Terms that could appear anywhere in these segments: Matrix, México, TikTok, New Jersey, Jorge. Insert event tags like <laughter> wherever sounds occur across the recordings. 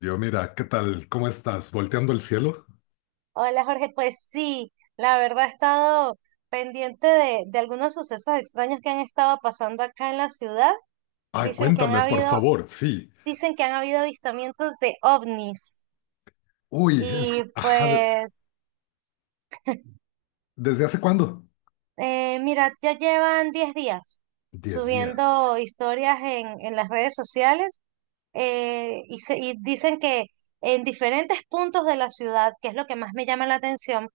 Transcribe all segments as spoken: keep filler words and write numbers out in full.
Yo, mira, ¿qué tal? ¿Cómo estás? ¿Volteando el cielo? Hola Jorge, pues sí, la verdad he estado pendiente de, de algunos sucesos extraños que han estado pasando acá en la ciudad. Ay, Dicen que han cuéntame, por habido, favor, sí. dicen que han habido avistamientos de ovnis. Uy, es, Y ajá, de- pues, ¿desde hace cuándo? eh, mira, ya llevan diez días Diez días. subiendo historias en, en las redes sociales. Eh, y, se- y dicen que en diferentes puntos de la ciudad, que es lo que más me llama la atención,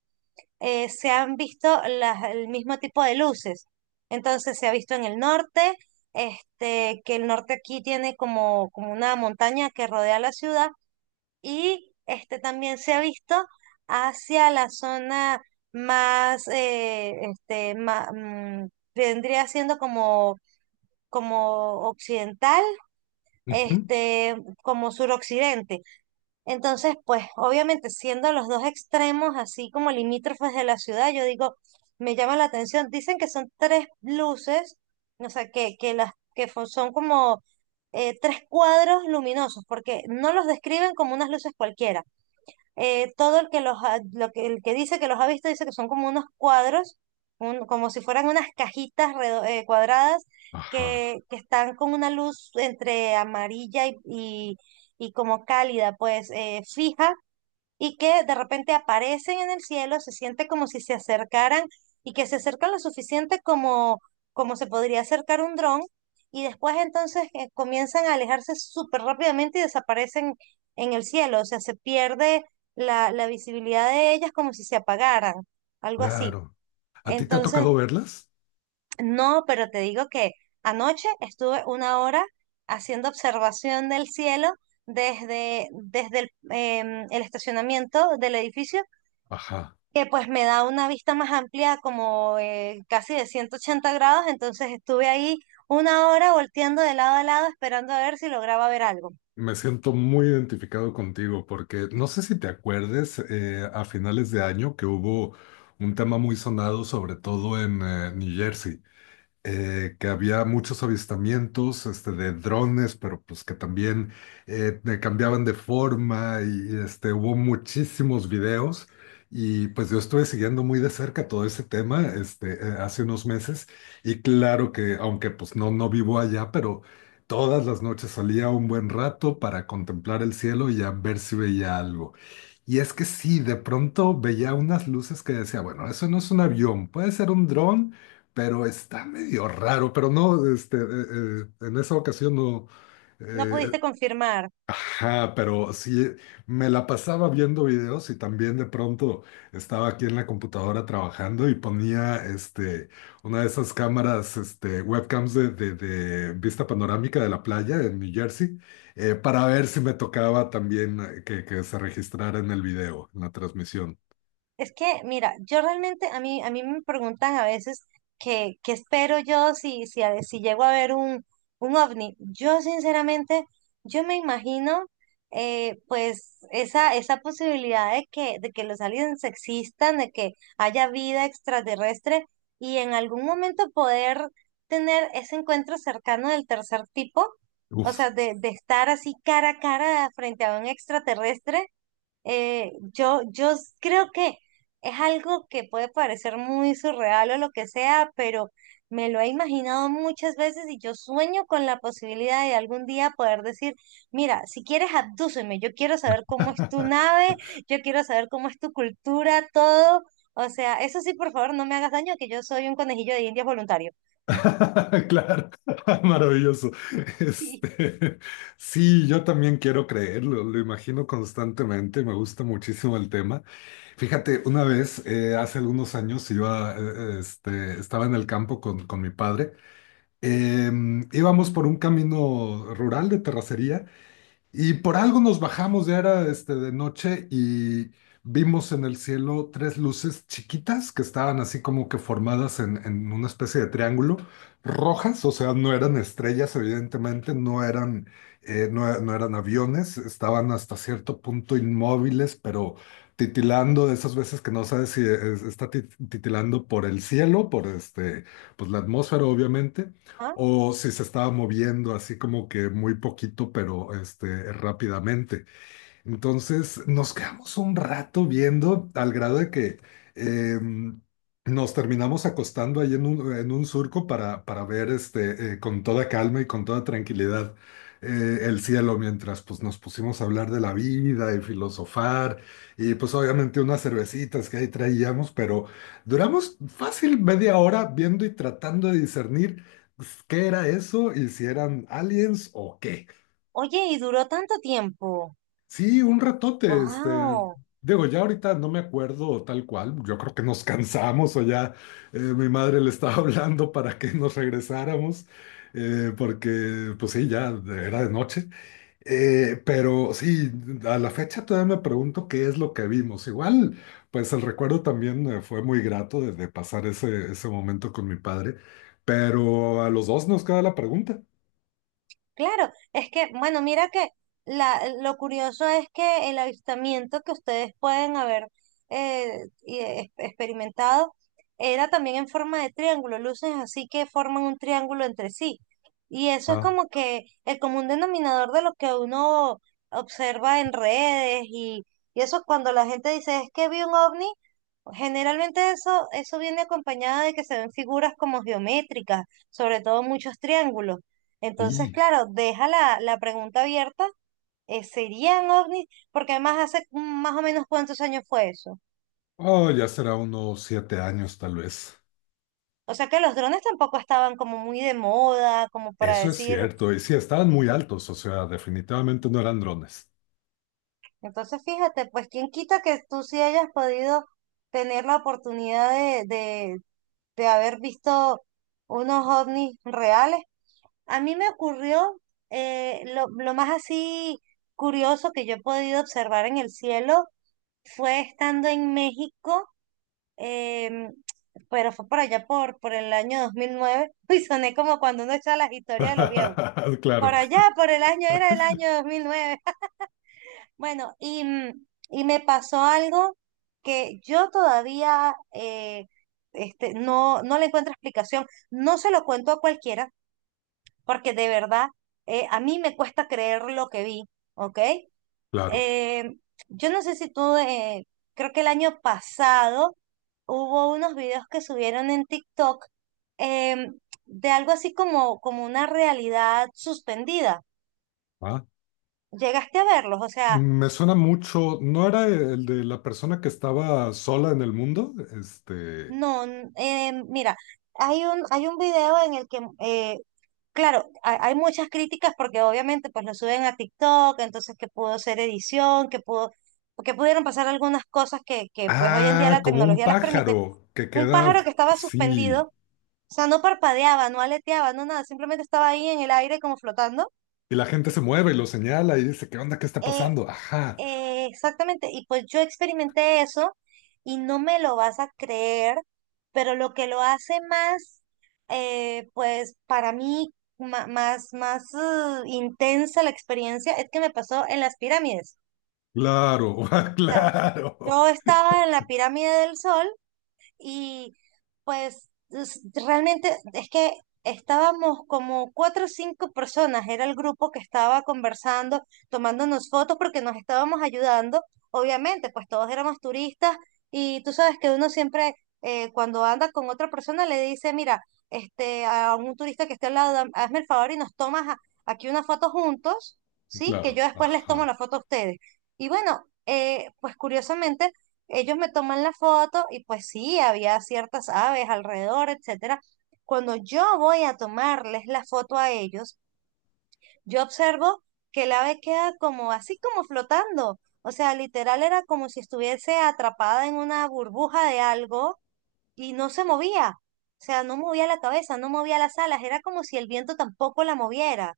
eh, se han visto las, el mismo tipo de luces. Entonces se ha visto en el norte, este, que el norte aquí tiene como, como una montaña que rodea la ciudad, y este, también se ha visto hacia la zona más, eh, este, ma- mm, vendría siendo como, como occidental, Ujú. este, como suroccidente. Entonces, pues obviamente siendo los dos extremos así como limítrofes de la ciudad, yo digo, me llama la atención. Dicen que son tres luces, o sea, que, que las que fo- son como eh, tres cuadros luminosos, porque no los describen como unas luces cualquiera. eh, todo el que los ha- lo que, el que dice que los ha visto dice que son como unos cuadros, un- como si fueran unas cajitas redo- eh, cuadradas, Ajá, que, que están con una luz entre amarilla y, y, y como cálida, pues eh, fija, y que de repente aparecen en el cielo, se siente como si se acercaran y que se acercan lo suficiente como, como se podría acercar un dron, y después entonces eh, comienzan a alejarse súper rápidamente y desaparecen en el cielo, o sea, se pierde la, la visibilidad de ellas como si se apagaran, algo así. claro. ¿A ti te ha Entonces, tocado verlas? no, pero te digo que anoche estuve una hora haciendo observación del cielo desde, desde el, em, el estacionamiento del edificio, Ajá. que pues me da una vista más amplia, como eh, casi de ciento ochenta grados, entonces estuve ahí una hora volteando de lado a lado esperando a ver si lograba ver algo. Me siento muy identificado contigo porque no sé si te acuerdes eh, a finales de año que hubo un tema muy sonado, sobre todo en eh, New Jersey. Eh, que había muchos avistamientos este, de drones, pero pues que también eh, te cambiaban de forma y este, hubo muchísimos videos. Y pues yo estuve siguiendo muy de cerca todo ese tema este, eh, hace unos meses y claro que aunque pues no, no vivo allá, pero todas las noches salía un buen rato para contemplar el cielo y a ver si veía algo. Y es que sí, de pronto veía unas luces que decía, bueno, eso no es un avión, puede ser un dron, pero está medio raro, pero no, este, eh, eh, en esa ocasión no, No eh, pudiste confirmar. ajá, pero sí, me la pasaba viendo videos y también de pronto estaba aquí en la computadora trabajando y ponía, este, una de esas cámaras, este, webcams de, de- de vista panorámica de la playa en New Jersey, eh, para ver si me tocaba también eh, que, que se registrara en el video, en la transmisión. Es que, mira, yo realmente, a mí, a mí me preguntan a veces que, qué espero yo si, si, a- si llego a ver un, un ovni. Yo, sinceramente, yo me imagino, eh, pues, esa, esa posibilidad de que, de que los aliens existan, de que haya vida extraterrestre y en algún momento poder tener ese encuentro cercano del tercer tipo, o Uf. sea, de, de estar así cara a cara frente a un extraterrestre. Eh, yo, yo s- creo que es algo que puede parecer muy surreal o lo que sea, pero me lo he imaginado muchas veces y yo sueño con la posibilidad de algún día poder decir, mira, si quieres abdúceme, yo quiero saber cómo es tu <laughs> nave, yo quiero saber cómo es tu cultura, todo. O sea, eso sí, por favor, no me hagas daño, que yo soy un conejillo de Indias voluntario. <laughs> Claro, <laughs> maravilloso. <laughs> Este, sí, yo también quiero creerlo, lo imagino constantemente, me gusta muchísimo el tema. Fíjate, una vez, eh, hace algunos años, iba, eh, este, estaba en el campo con, con mi padre. Em, íbamos por un camino rural de terracería y por algo nos bajamos, ya era este, de noche y vimos en el cielo tres luces chiquitas que estaban así como que formadas en, en una especie de triángulo, rojas, o sea, no eran estrellas, evidentemente, no eran, eh, no, no eran aviones, estaban hasta cierto punto inmóviles, pero titilando de esas veces que no sabes si es- está tit- titilando por el cielo, por este, pues la atmósfera, obviamente ¿Ah? o si se estaba moviendo así como que muy poquito, pero este, rápidamente. Entonces nos quedamos un rato viendo al grado de que eh, nos terminamos acostando ahí en un, en un surco para, para ver este, eh, con toda calma y con toda tranquilidad eh, el cielo mientras pues, nos pusimos a hablar de la vida y filosofar y pues obviamente unas cervecitas que ahí traíamos, pero duramos fácil media hora viendo y tratando de discernir pues, qué era eso y si eran aliens o qué. Oye, y duró tanto tiempo. Sí, un ratote, este, ¡Wow! digo, ya ahorita no me acuerdo tal cual, yo creo que nos cansamos o ya eh, mi madre le estaba <laughs> hablando para que nos regresáramos, eh, porque pues sí, ya era de noche. Eh, pero sí, a la fecha todavía me pregunto qué es lo que vimos, igual, pues el recuerdo también eh, fue muy grato de, de pasar ese, ese momento con mi padre, pero a los dos nos queda la pregunta. Claro, es que, bueno, mira que la, lo curioso es que el avistamiento que ustedes pueden haber eh, y, eh, experimentado era también en forma de triángulo, luces así que forman un triángulo entre sí. Y eso es Ah, como que el común denominador de lo que uno observa en redes, y, y eso cuando la gente dice es que vi un ovni, generalmente eso, eso viene acompañado de que se ven figuras como geométricas, sobre todo muchos triángulos. Entonces, y, claro, deja la, la pregunta abierta. eh, ¿serían ovnis? Porque además hace mm, más o menos cuántos años fue eso. oh, ya será unos siete años tal vez. O sea que los drones tampoco estaban como muy de moda, como para Eso es decir. cierto, y sí, estaban muy altos, o sea, definitivamente no eran drones. Entonces, fíjate, pues quién quita que tú sí hayas podido tener la oportunidad de, de, de haber visto unos ovnis reales. A mí me ocurrió, eh, lo, lo más así curioso que yo he podido observar en el cielo fue estando en México, em, pero fue por allá por, por el año dos mil nueve. <laughs> Uy, soné como cuando uno echa las historias de los viejos. <laughs> Claro, Por allá, por el año, era el año dos mil nueve. <laughs> Bueno, y, mm, y me pasó algo que yo todavía eh, este, no, no le encuentro explicación. No se lo cuento a cualquiera, porque de verdad, eh, a mí me cuesta creer lo que vi, ¿ok? claro. eh, yo no sé si tú, eh, creo que el año pasado hubo unos videos que subieron en TikTok, em, de algo así como, como una realidad suspendida. Ah, ¿Llegaste a verlos? O sea, me suena mucho, ¿no era el de la persona que estaba sola en el mundo? Este, no, n- em, mira, hay un, hay un video en el que eh, claro, hay, hay muchas críticas porque obviamente pues lo suben a TikTok, entonces que pudo ser edición, que pudo, que pudieron pasar algunas cosas que, que pues hoy en día ah, la como un tecnología las permite. pájaro que Un queda pájaro que estaba suspendido, así, o sea, no parpadeaba, no aleteaba, no nada, simplemente estaba ahí en el aire como flotando. y la gente se mueve y lo señala y dice, ¿qué onda? ¿Qué está Eh, pasando? Ajá, eh, exactamente, y pues yo experimenté eso y no me lo vas a creer, pero lo que lo hace más, eh, pues para mí, ma- más, más eh, intensa la experiencia es que me pasó en las pirámides. claro, <laughs> O sea, claro, yo estaba en la pirámide del Sol, y pues es- realmente es que estábamos como cuatro o cinco personas, era el grupo que estaba conversando, tomándonos fotos porque nos estábamos ayudando. Obviamente, pues todos éramos turistas, y tú sabes que uno siempre, eh, cuando anda con otra persona le dice, mira, este, a un turista que esté al lado, dam- hazme el favor y nos tomas a- aquí una foto juntos, ¿sí? Que claro, yo después les tomo ajá, la foto a ustedes. Y bueno, eh, pues curiosamente ellos me toman la foto y pues sí, había ciertas aves alrededor, etcétera. Cuando yo voy a tomarles la foto a ellos, yo observo que el ave queda como así como flotando. O sea, literal era como si estuviese atrapada en una burbuja de algo y no se movía. O sea, no movía la cabeza, no movía las alas, era como si el viento tampoco la moviera.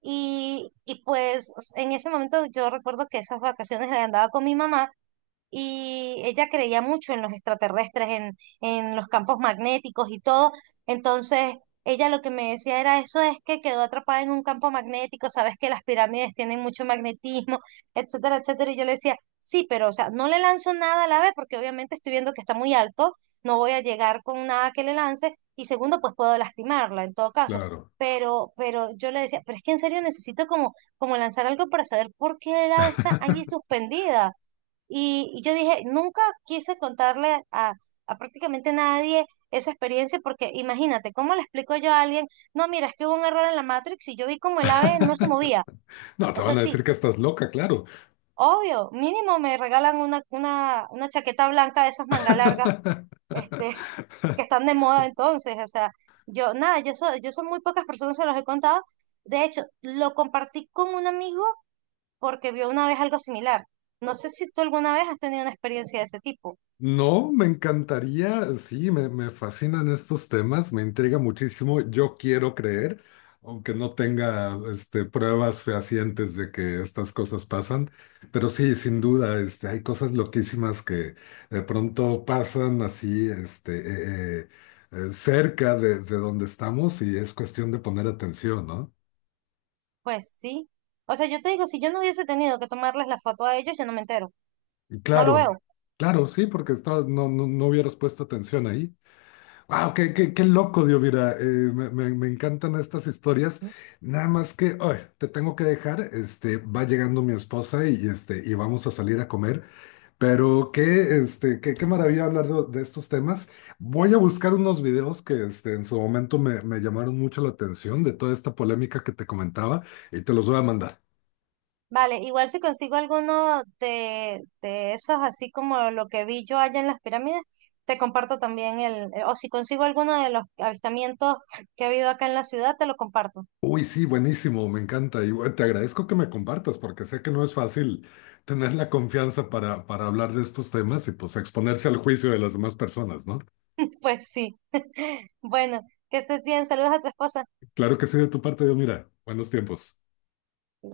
Y, y pues en ese momento yo recuerdo que esas vacaciones las andaba con mi mamá, y ella creía mucho en los extraterrestres, en, en los campos magnéticos y todo. Entonces, ella lo que me decía era eso es que quedó atrapada en un campo magnético, sabes que las pirámides tienen mucho magnetismo, etcétera, etcétera. Y yo le decía, sí, pero o sea, no le lanzo nada a la ave porque obviamente estoy viendo que está muy alto, no voy a llegar con nada que le lance y segundo, pues puedo lastimarla en todo caso. claro. Pero, pero yo le decía, pero es que en serio necesito como, como lanzar algo para saber por qué el ave está allí suspendida. Y, y yo dije, nunca quise contarle a, a prácticamente nadie esa experiencia porque imagínate, ¿cómo le explico yo a alguien? No, mira, es que hubo un error en la Matrix y yo vi como el ave no se movía. No, te O sea, van a sí, decir que estás loca, claro. obvio, mínimo me regalan una, una, una chaqueta blanca de esas mangas largas, este, <laughs> <laughs> que están de moda entonces. O sea, yo, nada, yo soy, yo soy muy pocas personas se los he contado. De hecho, lo compartí con un amigo porque vio una vez algo similar. No sé si tú alguna vez has tenido una experiencia de ese tipo. No, me encantaría, sí, me, me fascinan estos temas, me intriga muchísimo. Yo quiero creer, aunque no tenga este, pruebas fehacientes de que estas cosas pasan, pero sí, sin duda, este, hay cosas loquísimas que de pronto pasan así este, eh, eh, eh, cerca de, de donde estamos y es cuestión de poner atención, ¿no? Pues sí. O sea, yo te digo, si yo no hubiese tenido que tomarles la foto a ellos, yo no me entero. Y No lo claro, veo. claro, sí, porque estaba- no, no, no hubieras puesto atención ahí. Wow, qué, qué, qué loco, Dios, mira, eh, me, me- me encantan estas historias. Nada más que, ay, te tengo que dejar, este, va llegando mi esposa y, este, y vamos a salir a comer, pero qué, este, qué, qué maravilla hablar de, de estos temas. Voy a buscar unos videos que, este, en su momento me, me llamaron mucho la atención de toda esta polémica que te comentaba y te los voy a mandar. Vale, igual si consigo alguno de, de esos, así como lo que vi yo allá en las pirámides, te comparto también el, eh, o si consigo alguno de los avistamientos que ha habido acá en la ciudad, te lo comparto. Uy, sí, buenísimo, me encanta. Y bueno, te agradezco que me compartas porque sé que no es fácil tener la confianza para, para hablar de estos temas y pues exponerse al juicio de las demás personas, ¿no? <laughs> Pues sí. <laughs> Bueno, que estés bien. Saludos a tu esposa. Claro que sí, de tu parte, Dios, mira, buenos tiempos.